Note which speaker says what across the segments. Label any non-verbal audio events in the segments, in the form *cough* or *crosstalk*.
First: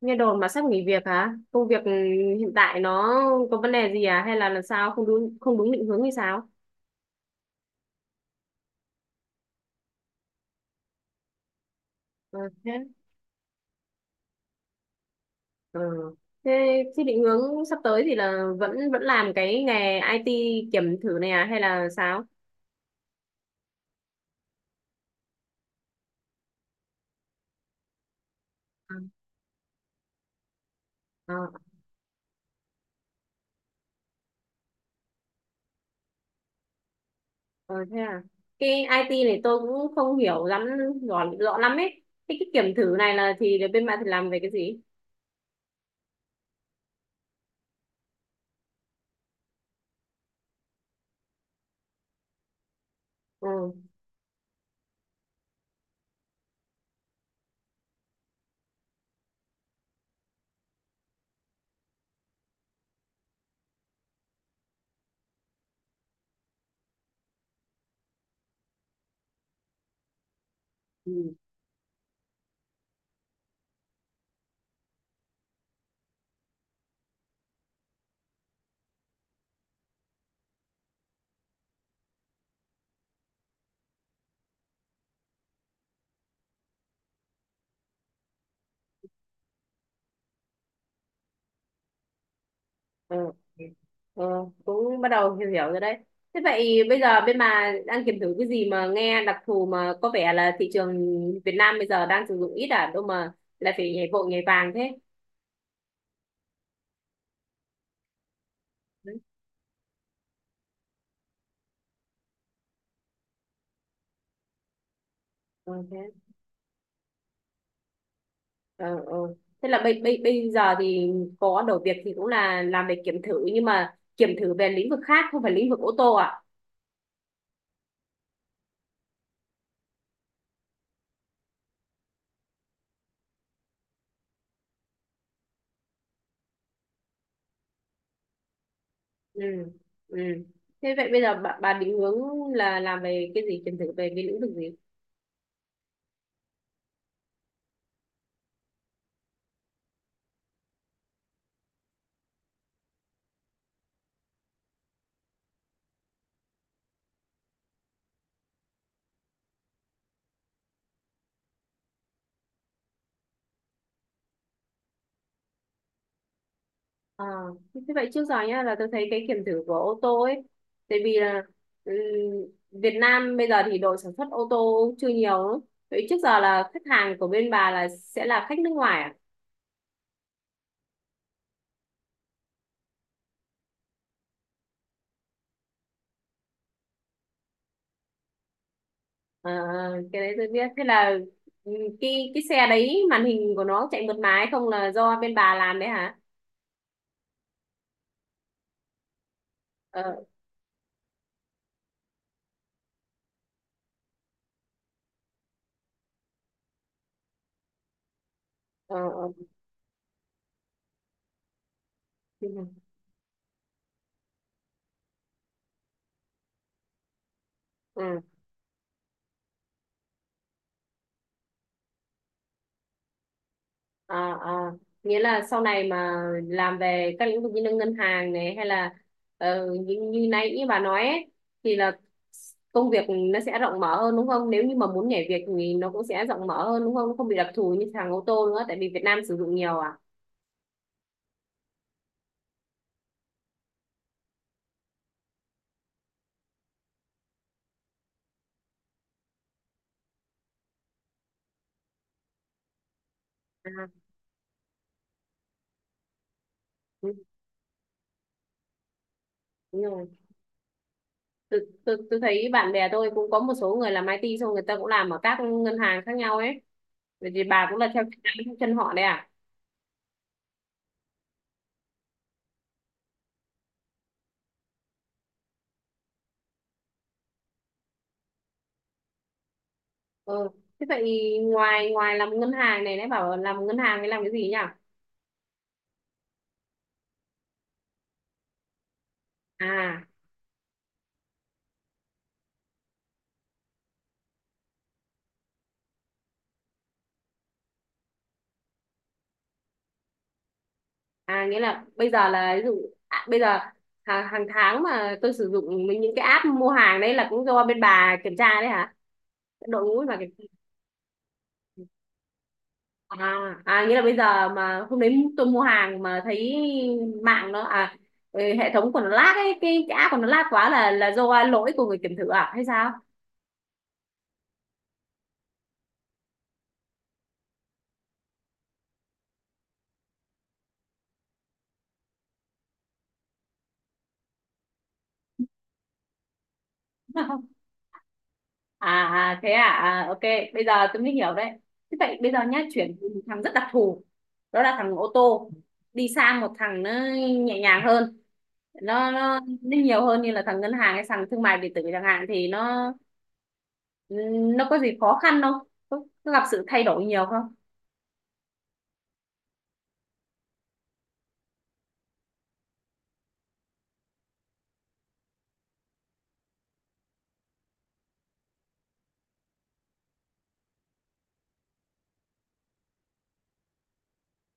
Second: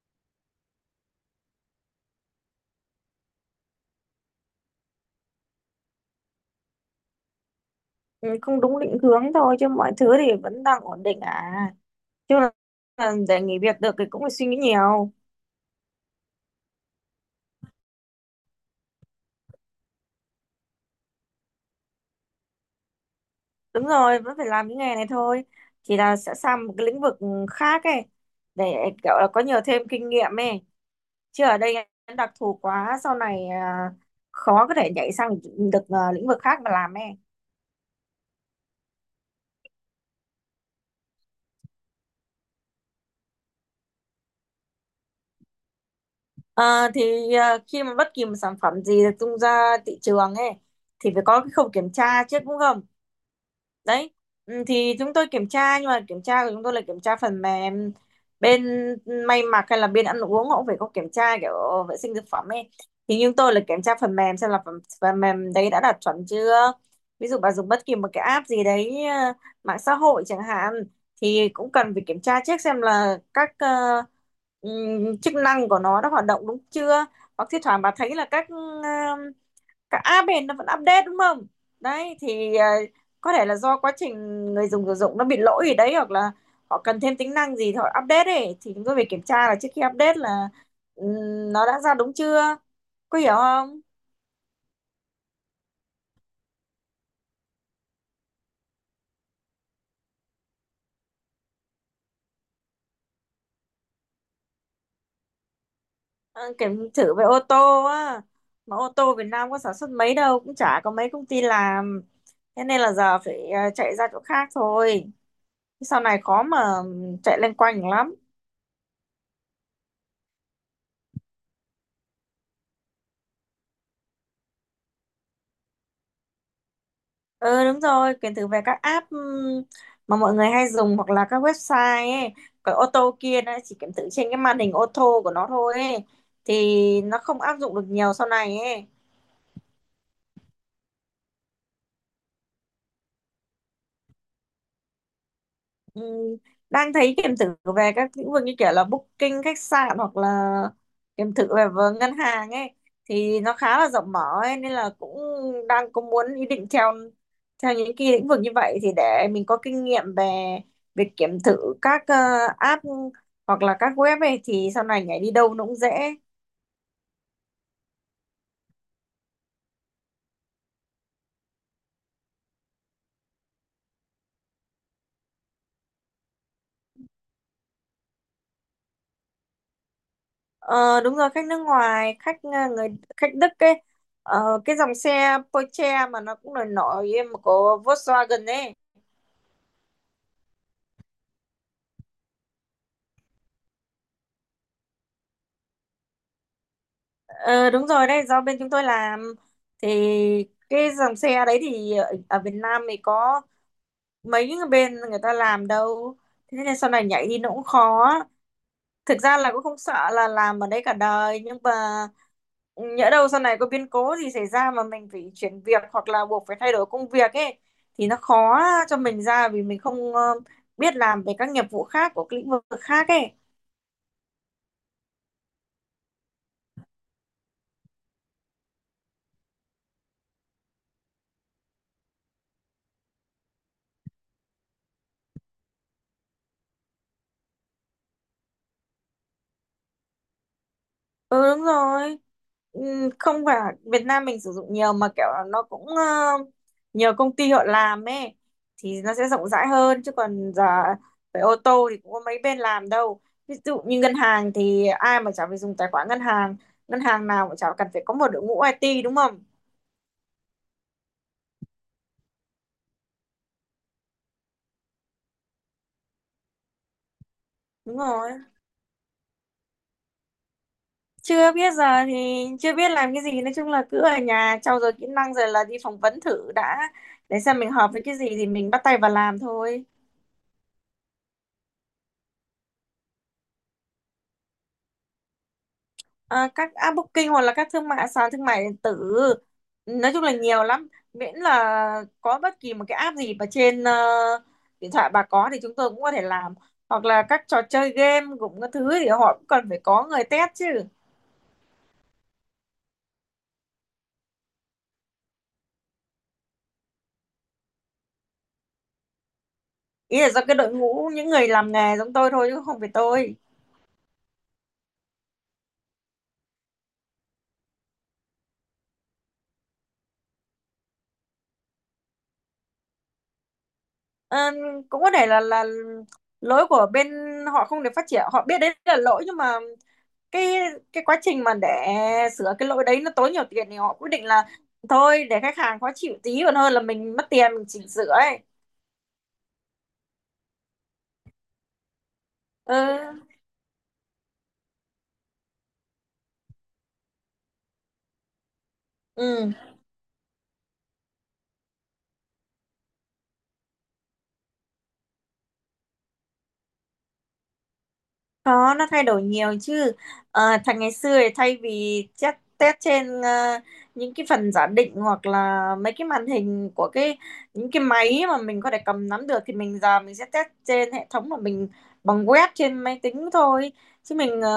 Speaker 1: Nghe đồn mà sắp nghỉ việc hả? Công việc hiện tại nó có vấn đề gì à? Hay là làm sao không đúng định hướng hay sao?
Speaker 2: Ừ, không đúng định hướng thôi chứ mọi thứ thì vẫn đang ổn định à chứ
Speaker 1: Ừ.
Speaker 2: là
Speaker 1: Thế,
Speaker 2: là để nghỉ việc được thì cũng phải suy nghĩ nhiều.
Speaker 1: ừ. Thế, thế định hướng sắp tới thì là vẫn vẫn làm cái nghề IT kiểm thử này à? Hay là sao?
Speaker 2: Đúng rồi, vẫn phải làm những nghề này thôi, chỉ là sẽ sang một cái lĩnh vực khác ấy để
Speaker 1: À,
Speaker 2: kiểu là có nhiều thêm kinh nghiệm ấy, chứ
Speaker 1: à,
Speaker 2: ở đây em đặc thù quá sau này à, khó có thể nhảy sang được à, lĩnh vực khác mà làm ấy.
Speaker 1: ờ, thế à? Cái IT này tôi cũng không hiểu lắm rõ lắm ấy. Thế cái kiểm thử này là thì bên bạn thì làm về cái gì?
Speaker 2: Khi mà bất kỳ một sản phẩm gì được tung ra thị trường ấy thì phải có cái khâu kiểm tra trước đúng không, đấy, ừ, thì chúng tôi kiểm tra, nhưng mà kiểm tra của chúng tôi là kiểm tra phần mềm. Bên may mặc hay là bên ăn uống họ cũng phải có kiểm tra kiểu vệ sinh thực phẩm ấy, thì chúng tôi là kiểm tra phần mềm xem là phần mềm đấy đã đạt chuẩn chưa. Ví dụ bà dùng bất kỳ một cái app gì đấy, mạng xã hội chẳng hạn,
Speaker 1: Ừ.
Speaker 2: thì cũng cần phải kiểm tra trước xem là các chức năng của nó đã hoạt động đúng chưa, hoặc thi thoảng bà thấy là các cả à, bền nó vẫn update đúng không? Đấy thì có thể là do quá trình người dùng sử dụng nó bị lỗi gì đấy, hoặc là họ cần thêm tính năng gì thì họ update ấy, thì chúng tôi phải kiểm tra là trước khi update là, nó đã ra đúng chưa? Có
Speaker 1: ừ.
Speaker 2: hiểu không?
Speaker 1: Ừ, cũng bắt đầu hiểu hiểu rồi đấy. Thế vậy bây giờ bên bà đang kiểm thử cái gì mà nghe đặc thù mà có vẻ là thị trường Việt Nam bây giờ đang sử dụng ít à, đâu mà lại phải nhảy vội nhảy vàng thế.
Speaker 2: Ờ, Kiểm thử về ô tô á, mà ô
Speaker 1: Đấy.
Speaker 2: tô Việt Nam có sản xuất mấy đâu, cũng chả có mấy công ty làm, thế nên là giờ phải chạy ra chỗ khác thôi,
Speaker 1: Ừ, thế.
Speaker 2: sau này khó mà chạy loanh quanh lắm.
Speaker 1: Ừ, ừ. Thế là bây giờ thì có đầu việc thì cũng là làm về kiểm thử nhưng mà kiểm thử về lĩnh vực khác không phải lĩnh vực ô tô à?
Speaker 2: Ừ đúng rồi, quyền thử về các app, mà mọi người hay dùng, hoặc là các website ấy. Còn ô tô kia nó chỉ kiểm thử trên cái màn hình ô tô của nó thôi ấy. Thì nó không áp dụng được nhiều sau này ấy.
Speaker 1: Ừ. Ừ. Thế vậy bây giờ bà định hướng là làm về cái gì kiểm thử về cái lĩnh vực gì?
Speaker 2: Ừ, đang thấy kiểm thử về các lĩnh vực như kiểu là booking khách sạn hoặc là kiểm thử về ngân hàng ấy, thì nó khá là rộng mở ấy, nên là cũng đang có muốn ý định theo theo những cái lĩnh vực như vậy, thì để mình có kinh nghiệm về việc kiểm thử các app hoặc là các web ấy, thì sau này nhảy đi đâu nó cũng dễ.
Speaker 1: À, thế vậy trước giờ nhá là tôi thấy cái kiểm thử của ô tô ấy tại vì là ừm, Việt Nam bây giờ thì đội sản xuất ô tô chưa nhiều lắm. Vậy trước giờ là khách hàng của bên bà là sẽ là khách nước ngoài à?
Speaker 2: Ờ, Đúng rồi, khách nước ngoài, khách người khách Đức ấy. Cái dòng xe Porsche mà nó cũng nổi nổi mà của Volkswagen ấy.
Speaker 1: À, cái đấy tôi biết thế là ừm, cái xe đấy màn hình của nó chạy mượt mà hay không là do bên bà làm đấy hả?
Speaker 2: Ờ, Đúng rồi đấy, do bên chúng tôi làm thì
Speaker 1: Ờ,
Speaker 2: cái dòng xe đấy thì ở Việt Nam thì có mấy cái bên người ta làm đâu. Thế nên sau này nhảy đi nó cũng khó.
Speaker 1: ờ,
Speaker 2: Thực ra
Speaker 1: ờ.
Speaker 2: là cũng không sợ là làm ở đấy cả đời, nhưng mà nhỡ đâu sau này có biến cố gì xảy ra mà mình phải chuyển việc hoặc là buộc phải thay đổi công việc ấy,
Speaker 1: Ừ.
Speaker 2: thì nó khó cho mình ra vì mình không biết làm về các nghiệp vụ khác của cái lĩnh vực khác ấy.
Speaker 1: à, à. Nghĩa là sau này mà làm về các lĩnh vực như là ngân hàng này hay là như nãy như bà nói ấy, thì là công việc nó sẽ rộng mở hơn đúng không, nếu như mà muốn nhảy việc thì nó cũng sẽ rộng mở hơn đúng không? Nó không bị đặc thù như thằng ô tô nữa tại vì Việt Nam sử dụng nhiều à?
Speaker 2: Ừ đúng rồi. Ừ, không phải Việt Nam mình sử dụng nhiều, mà kiểu là nó cũng nhiều công ty họ làm ấy, thì nó sẽ rộng rãi hơn, chứ còn giờ phải ô tô thì cũng có mấy bên làm đâu. Ví dụ
Speaker 1: À,
Speaker 2: như ngân hàng thì ai mà chả phải dùng tài khoản ngân
Speaker 1: ừ,
Speaker 2: hàng nào cũng chả cần phải có một đội ngũ IT đúng không?
Speaker 1: đúng rồi. Tôi, tôi thấy bạn bè tôi cũng có một số người làm IT xong người ta cũng làm ở các ngân hàng khác nhau ấy. Vậy thì bà cũng là
Speaker 2: Đúng
Speaker 1: theo
Speaker 2: rồi.
Speaker 1: theo chân họ đấy à?
Speaker 2: Chưa biết, giờ thì chưa biết làm cái gì, nói chung là cứ ở nhà trau dồi kỹ năng rồi là đi phỏng vấn thử đã, để xem mình hợp với cái gì thì mình bắt tay vào làm thôi.
Speaker 1: Ừ. Thế vậy ngoài ngoài làm ngân hàng này nãy bảo làm ngân hàng thì làm cái gì nhỉ?
Speaker 2: À, các app booking hoặc là các thương mại sàn thương mại điện tử,
Speaker 1: À,
Speaker 2: nói chung là nhiều lắm, miễn là có bất kỳ một cái app gì mà trên điện thoại bà có thì chúng tôi cũng có thể làm, hoặc là các trò chơi game cũng có thứ thì họ cũng cần phải có người test chứ.
Speaker 1: à, nghĩa là bây giờ là ví dụ à, bây giờ hàng tháng mà tôi sử dụng mấy những cái app mua hàng đấy là cũng do bên bà kiểm tra đấy hả, đội ngũ bà
Speaker 2: Ý là
Speaker 1: kiểm
Speaker 2: do
Speaker 1: tra?
Speaker 2: cái đội ngũ những người làm nghề giống tôi thôi chứ không phải tôi.
Speaker 1: À, à nghĩa là bây giờ mà hôm đấy tôi mua hàng mà thấy mạng nó à, ừ, hệ thống của nó lag ấy, cái app của nó lag quá là do lỗi của người kiểm thử à hay sao?
Speaker 2: Ờ, Cũng có thể là lỗi của bên họ không được phát triển, họ biết đấy là lỗi nhưng mà cái cái quá trình mà để sửa cái lỗi đấy nó tốn nhiều tiền thì họ quyết định là thôi để khách hàng khó chịu tí còn hơn là mình mất tiền
Speaker 1: *laughs*
Speaker 2: mình chỉnh sửa ấy.
Speaker 1: À à, thế à, à ok, bây giờ tôi mới hiểu đấy. Thế vậy bây giờ nhá,
Speaker 2: Ừ.
Speaker 1: chuyển từ một thằng rất đặc thù đó là thằng ô tô đi sang một thằng nó nhẹ nhàng hơn, nó
Speaker 2: Ừ.
Speaker 1: nhiều hơn như là thằng ngân hàng hay thằng thương mại điện tử chẳng hạn thì nó có gì khó khăn không, có gặp sự thay đổi nhiều không?
Speaker 2: Có, nó thay đổi nhiều chứ. Thành ngày xưa thì thay vì test, test trên những cái phần giả định hoặc là mấy cái màn hình của những cái máy mà mình có thể cầm nắm được, thì mình giờ mình sẽ test trên hệ thống mà mình bằng web trên máy tính thôi. Chứ mình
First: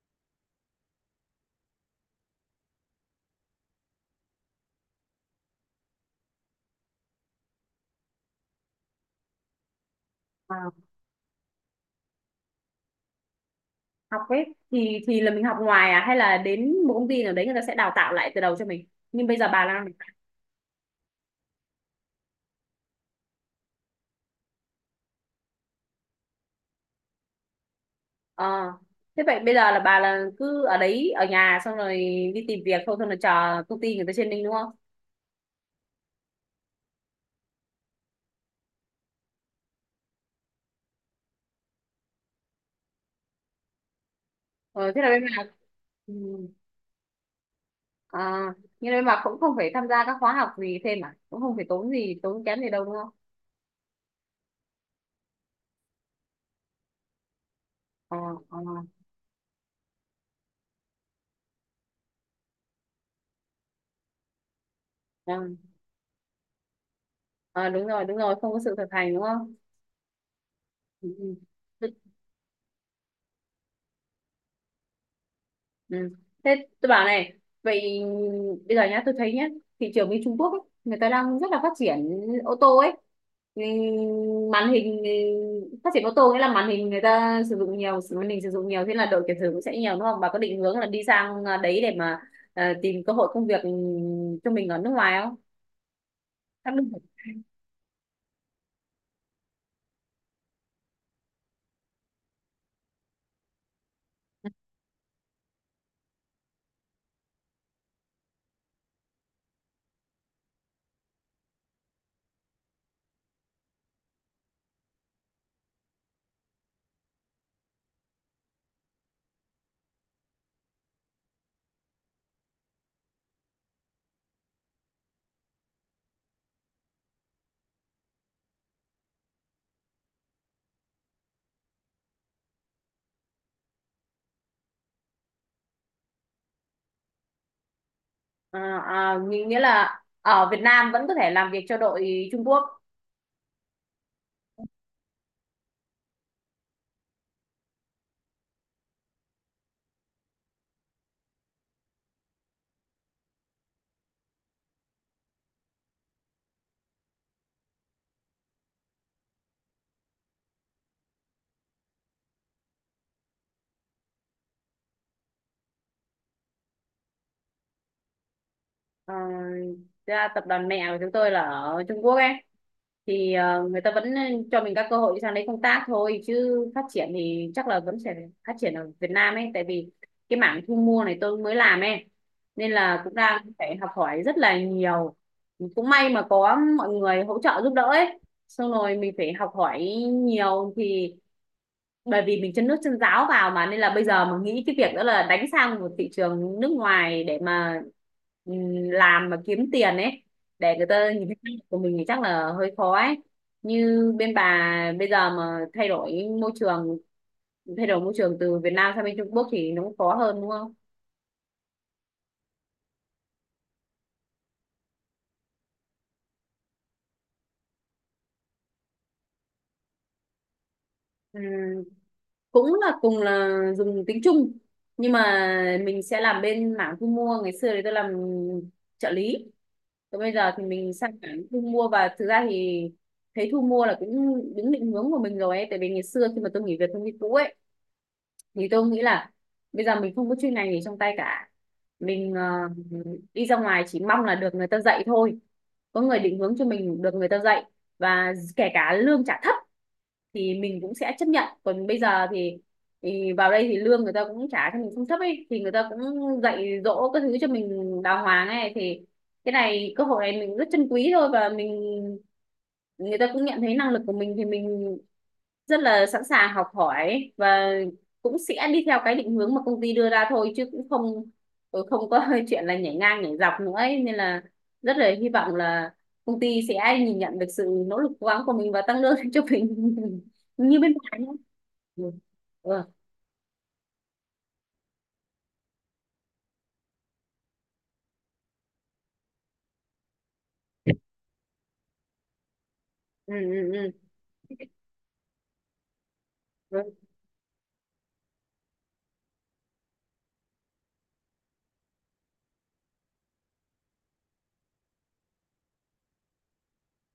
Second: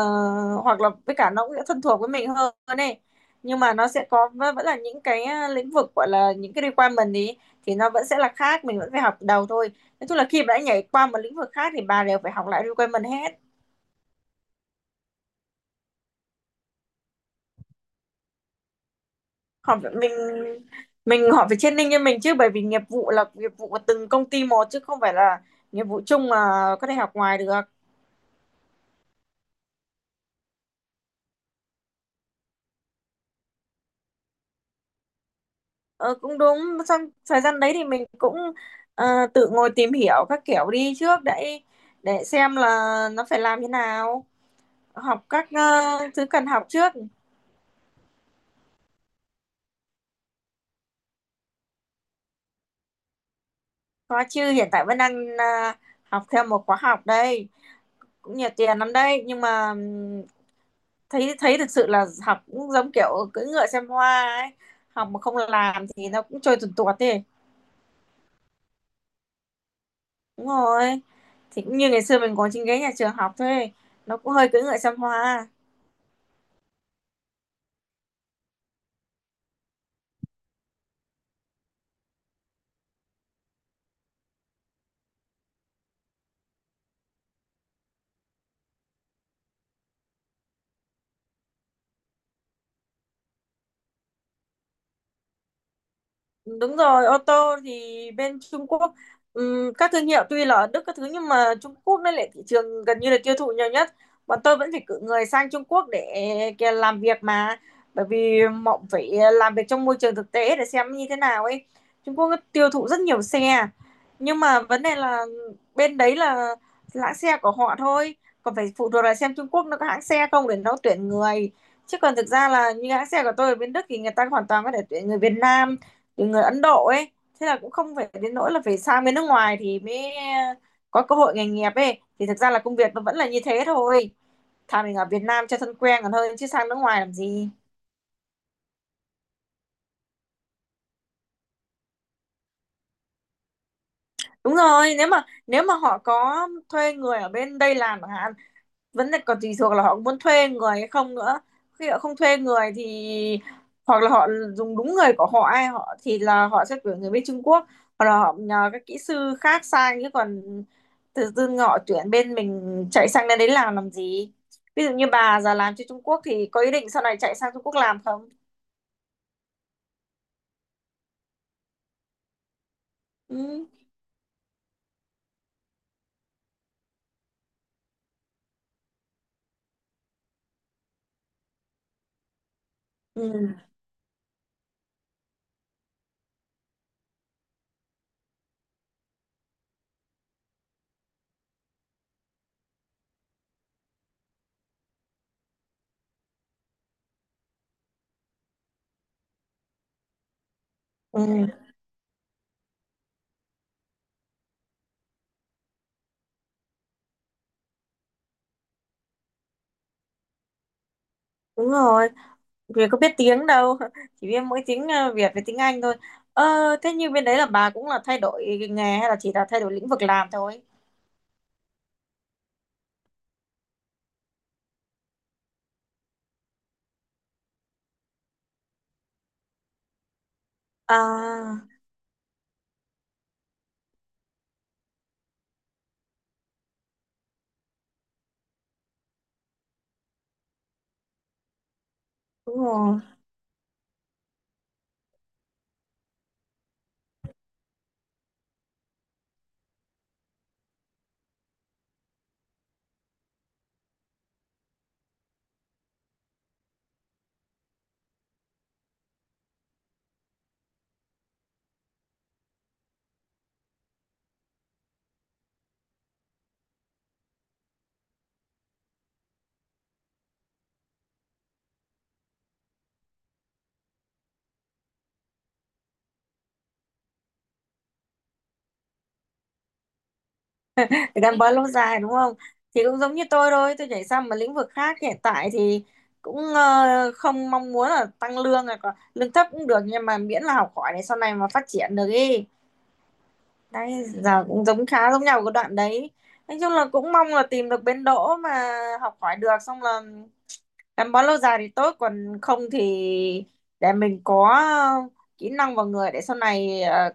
Speaker 2: hoặc là với cả nó cũng sẽ thân thuộc với mình hơn này. Nhưng mà nó sẽ có vẫn vẫn là những cái lĩnh vực gọi là những cái requirement ý, thì nó vẫn sẽ là khác, mình vẫn phải học từ đầu thôi. Nói chung là khi mà đã
Speaker 1: À,
Speaker 2: nhảy qua một lĩnh vực khác thì bà đều phải học lại requirement hết.
Speaker 1: học ấy thì là mình học ngoài à hay là đến một công ty nào đấy người ta sẽ đào tạo lại từ đầu cho mình, nhưng bây giờ bà
Speaker 2: họ
Speaker 1: đang
Speaker 2: phải- mình mình họ phải training cho mình chứ, bởi vì nghiệp vụ là nghiệp vụ của từng công ty một chứ không phải là nghiệp vụ chung mà có thể học ngoài được.
Speaker 1: Ờ. Thế vậy bây giờ là bà là cứ ở đấy ở nhà xong rồi đi tìm việc thôi xong rồi chờ công ty người ta trên mình đúng không?
Speaker 2: Ờ, Cũng đúng, xong thời gian đấy thì mình cũng tự ngồi tìm hiểu các kiểu đi trước để xem là nó phải làm thế nào,
Speaker 1: Ờ, thế là bên
Speaker 2: học
Speaker 1: bà
Speaker 2: các
Speaker 1: ừ.
Speaker 2: thứ cần học trước.
Speaker 1: À, nhưng bên bà cũng không phải tham gia các khóa học gì thêm à? Cũng không phải tốn gì tốn kém gì đâu đúng không?
Speaker 2: Có chứ, hiện tại vẫn đang học thêm một khóa học đây,
Speaker 1: Ờ,
Speaker 2: cũng nhiều
Speaker 1: ờ,
Speaker 2: tiền lắm đây nhưng mà thấy thấy thực sự là học cũng giống kiểu cưỡi ngựa xem hoa ấy, học mà không
Speaker 1: vâng.
Speaker 2: làm thì nó cũng trôi tuột tuột thế.
Speaker 1: Ờ, đúng rồi không có sự thực hành đúng không?
Speaker 2: Đúng rồi,
Speaker 1: Ừ.
Speaker 2: thì cũng
Speaker 1: ừ.
Speaker 2: như ngày xưa mình ngồi trên ghế nhà trường học thôi, nó cũng hơi cưỡi ngựa xem hoa.
Speaker 1: Ừ. Thế tôi bảo này, vậy bây giờ nhá, tôi thấy nhá, thị trường bên Trung Quốc ấy, người ta đang rất là phát triển ô tô ấy. Ừ, Màn hình ừ, phát triển ô tô nghĩa là màn hình người ta sử dụng nhiều, màn hình sử dụng nhiều thế là độ kiểm thử cũng sẽ nhiều đúng không? Bà có định hướng là đi sang à, đấy để mà tìm cơ hội công việc ừ, cho mình ở nước ngoài không? Em
Speaker 2: Đúng
Speaker 1: đừng-
Speaker 2: rồi, ô tô thì bên Trung Quốc, các thương hiệu tuy là ở Đức các thứ nhưng mà Trung Quốc nó lại thị trường gần như là tiêu thụ nhiều nhất. Bọn tôi vẫn phải cử người sang Trung Quốc để kia làm việc mà, bởi vì họ phải làm việc trong môi trường thực tế để xem như thế nào ấy. Trung Quốc nó tiêu thụ rất nhiều xe, nhưng mà vấn đề là bên đấy là hãng xe của họ thôi, còn phải phụ thuộc là xem Trung Quốc nó có hãng xe không để nó tuyển người, chứ còn thực ra là như hãng xe của tôi ở bên Đức thì người ta hoàn toàn có thể tuyển người Việt Nam từ người Ấn Độ ấy. Thế là cũng không phải đến nỗi là phải sang bên nước ngoài thì mới có cơ hội nghề nghiệp ấy, thì thực ra là công việc nó vẫn là như thế thôi, thà mình ở Việt Nam cho thân quen còn hơn chứ sang nước ngoài làm gì.
Speaker 1: À, à, nghĩa nghĩa là ở Việt Nam vẫn có thể làm việc cho đội Trung Quốc?
Speaker 2: Đúng rồi, nếu mà họ có thuê người ở bên đây làm chẳng hạn, vẫn là còn tùy thuộc là họ muốn thuê người hay không nữa. Khi họ không thuê người thì hoặc là họ dùng đúng người của họ ai họ thì là họ sẽ tuyển người bên Trung Quốc, hoặc là họ nhờ các kỹ sư khác sang, chứ còn tự dưng họ tuyển bên mình chạy sang đến đấy làm gì. Ví dụ như bà giờ làm cho Trung Quốc thì có ý định sau này chạy sang Trung Quốc làm không?
Speaker 1: Ờ, thực ra tập đoàn mẹ của chúng tôi là ở Trung Quốc ấy, thì
Speaker 2: Ừ.
Speaker 1: người ta vẫn cho mình các cơ hội sang đấy công tác thôi chứ phát triển thì chắc là vẫn sẽ phát triển ở Việt Nam ấy, tại vì cái mảng thu mua này tôi mới làm ấy nên là cũng đang
Speaker 2: Ừ.
Speaker 1: phải học hỏi rất là nhiều, cũng may mà có mọi người hỗ trợ giúp đỡ ấy, xong rồi mình phải học hỏi nhiều thì bởi vì mình chân nước chân ráo vào mà, nên là bây giờ mình nghĩ cái việc đó là đánh sang một thị trường nước ngoài để mà làm mà kiếm tiền ấy, để người ta nhìn thấy
Speaker 2: Ừ.
Speaker 1: năng lực của mình thì chắc là hơi khó ấy, như bên bà bây giờ mà thay đổi môi trường, từ Việt Nam sang bên Trung Quốc thì nó cũng khó hơn đúng không?
Speaker 2: Đúng rồi. Vì có biết tiếng đâu, *laughs* chỉ biết mỗi tiếng Việt với tiếng Anh thôi. Ờ, Thế như bên đấy là bà cũng là thay đổi nghề hay là chỉ là thay đổi lĩnh vực làm thôi?
Speaker 1: Ừ, cũng là cùng là dùng tính chung nhưng mà mình sẽ làm bên mảng thu mua, ngày xưa thì tôi làm trợ lý còn bây giờ thì mình sang mảng thu
Speaker 2: À,
Speaker 1: mua, và thực ra thì thấy thu mua là cũng đúng định hướng của mình rồi ấy, tại vì ngày xưa khi mà tôi nghỉ việc công ty cũ ấy thì tôi nghĩ là bây giờ mình không có chuyên ngành gì trong tay cả, mình
Speaker 2: đúng rồi,
Speaker 1: đi ra ngoài chỉ mong là được người ta dạy thôi, có người định hướng cho mình, được người ta dạy và kể cả lương trả thấp thì mình cũng sẽ chấp nhận, còn bây giờ thì vào đây thì lương người ta cũng trả cho mình không thấp ấy, thì người ta cũng dạy dỗ các thứ cho mình đàng hoàng ấy, thì cái này cơ hội này mình rất trân quý thôi, và mình người ta cũng nhận thấy năng lực của mình thì mình rất là sẵn sàng học hỏi và cũng sẽ đi theo cái định hướng mà công ty đưa ra thôi, chứ cũng không không có *laughs* chuyện là nhảy ngang nhảy dọc nữa ấy. Nên là rất là hy vọng là công ty sẽ nhìn nhận được sự nỗ lực cố gắng của mình và tăng lương cho mình *laughs* như bên ngoài nhé.
Speaker 2: gắn bó lâu dài
Speaker 1: Ừ.
Speaker 2: đúng không? Thì
Speaker 1: Ừ.
Speaker 2: cũng giống như tôi thôi, tôi nhảy sang một lĩnh vực khác hiện tại thì cũng không mong muốn là tăng lương, là lương thấp cũng được, nhưng mà miễn là học hỏi để sau này mà phát triển được ý.
Speaker 1: Ừ. Ừ.
Speaker 2: Đấy, giờ cũng giống khá giống nhau cái đoạn đấy. Nói chung là
Speaker 1: ừ.
Speaker 2: cũng mong là tìm được bến đỗ mà học hỏi được, xong là gắn bó lâu dài thì tốt, còn không thì để mình có kỹ năng vào người để sau này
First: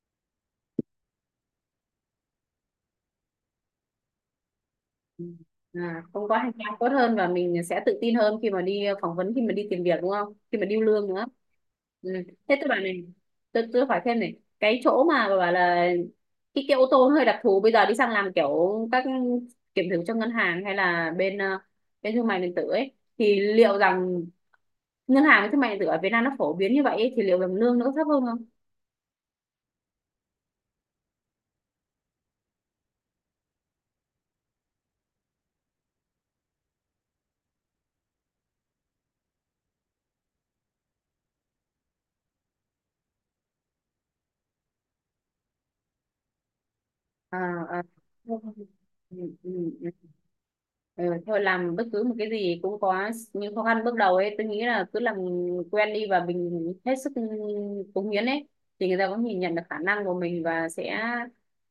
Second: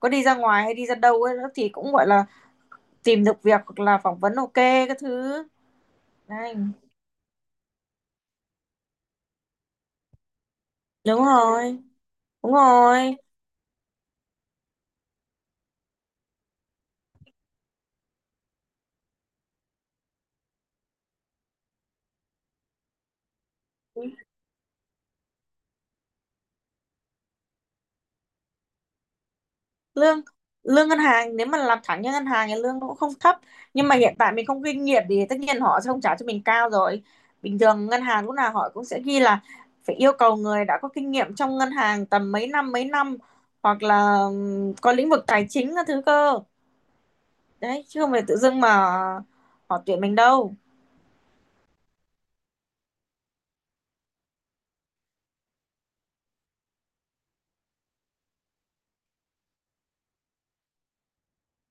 Speaker 2: có đi ra ngoài hay đi ra đâu ấy, thì cũng gọi là tìm được việc hoặc là phỏng vấn ok các
Speaker 1: Ừ.
Speaker 2: thứ.
Speaker 1: À, không có, hành
Speaker 2: Đấy.
Speaker 1: trang tốt hơn và mình sẽ tự tin hơn khi mà đi phỏng vấn, khi mà đi tìm việc đúng không, khi mà điêu lương nữa.
Speaker 2: Đúng rồi,
Speaker 1: Ừ.
Speaker 2: đúng
Speaker 1: Thế tôi bảo này,
Speaker 2: rồi.
Speaker 1: tôi hỏi thêm này, cái chỗ mà bà bảo là cái ô tô nó hơi đặc thù, bây giờ đi sang làm kiểu các kiểm thử cho ngân hàng hay là bên thương mại điện tử ấy, thì liệu rằng ngân hàng với thương mại điện tử ở Việt Nam nó phổ biến như vậy ấy, thì liệu rằng lương nó có thấp hơn không?
Speaker 2: Lương lương ngân hàng nếu mà làm thẳng như ngân hàng thì lương nó cũng không thấp, nhưng mà hiện tại mình không kinh nghiệm thì tất nhiên họ sẽ không trả cho mình cao rồi. Bình thường ngân hàng lúc nào họ cũng sẽ ghi là phải yêu cầu người đã có kinh nghiệm trong ngân hàng tầm mấy năm mấy năm, hoặc là có lĩnh vực tài chính các thứ cơ,
Speaker 1: À, à.
Speaker 2: đấy, chứ không phải tự
Speaker 1: Ừ,
Speaker 2: dưng mà
Speaker 1: ừ, ừ.
Speaker 2: họ
Speaker 1: Ừ,
Speaker 2: tuyển mình đâu.
Speaker 1: Ờ, thôi làm bất cứ một cái gì cũng có những khó khăn bước đầu ấy, tôi nghĩ là cứ làm quen đi và mình hết sức cống hiến ấy, thì người ta cũng nhìn nhận được khả năng của mình và sẽ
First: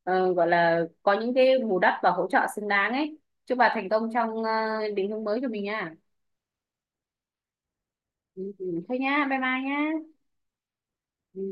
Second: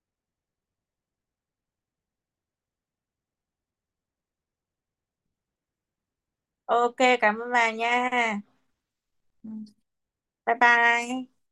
Speaker 1: gọi là có những cái bù đắp và hỗ trợ xứng đáng ấy. Chúc bà thành công trong định hướng mới cho mình nha.
Speaker 2: Ok, cảm ơn bà nha.
Speaker 1: Ừ, ừ, thôi nha bye
Speaker 2: Ừ.
Speaker 1: bye nha.
Speaker 2: Bye bye.
Speaker 1: Ừ.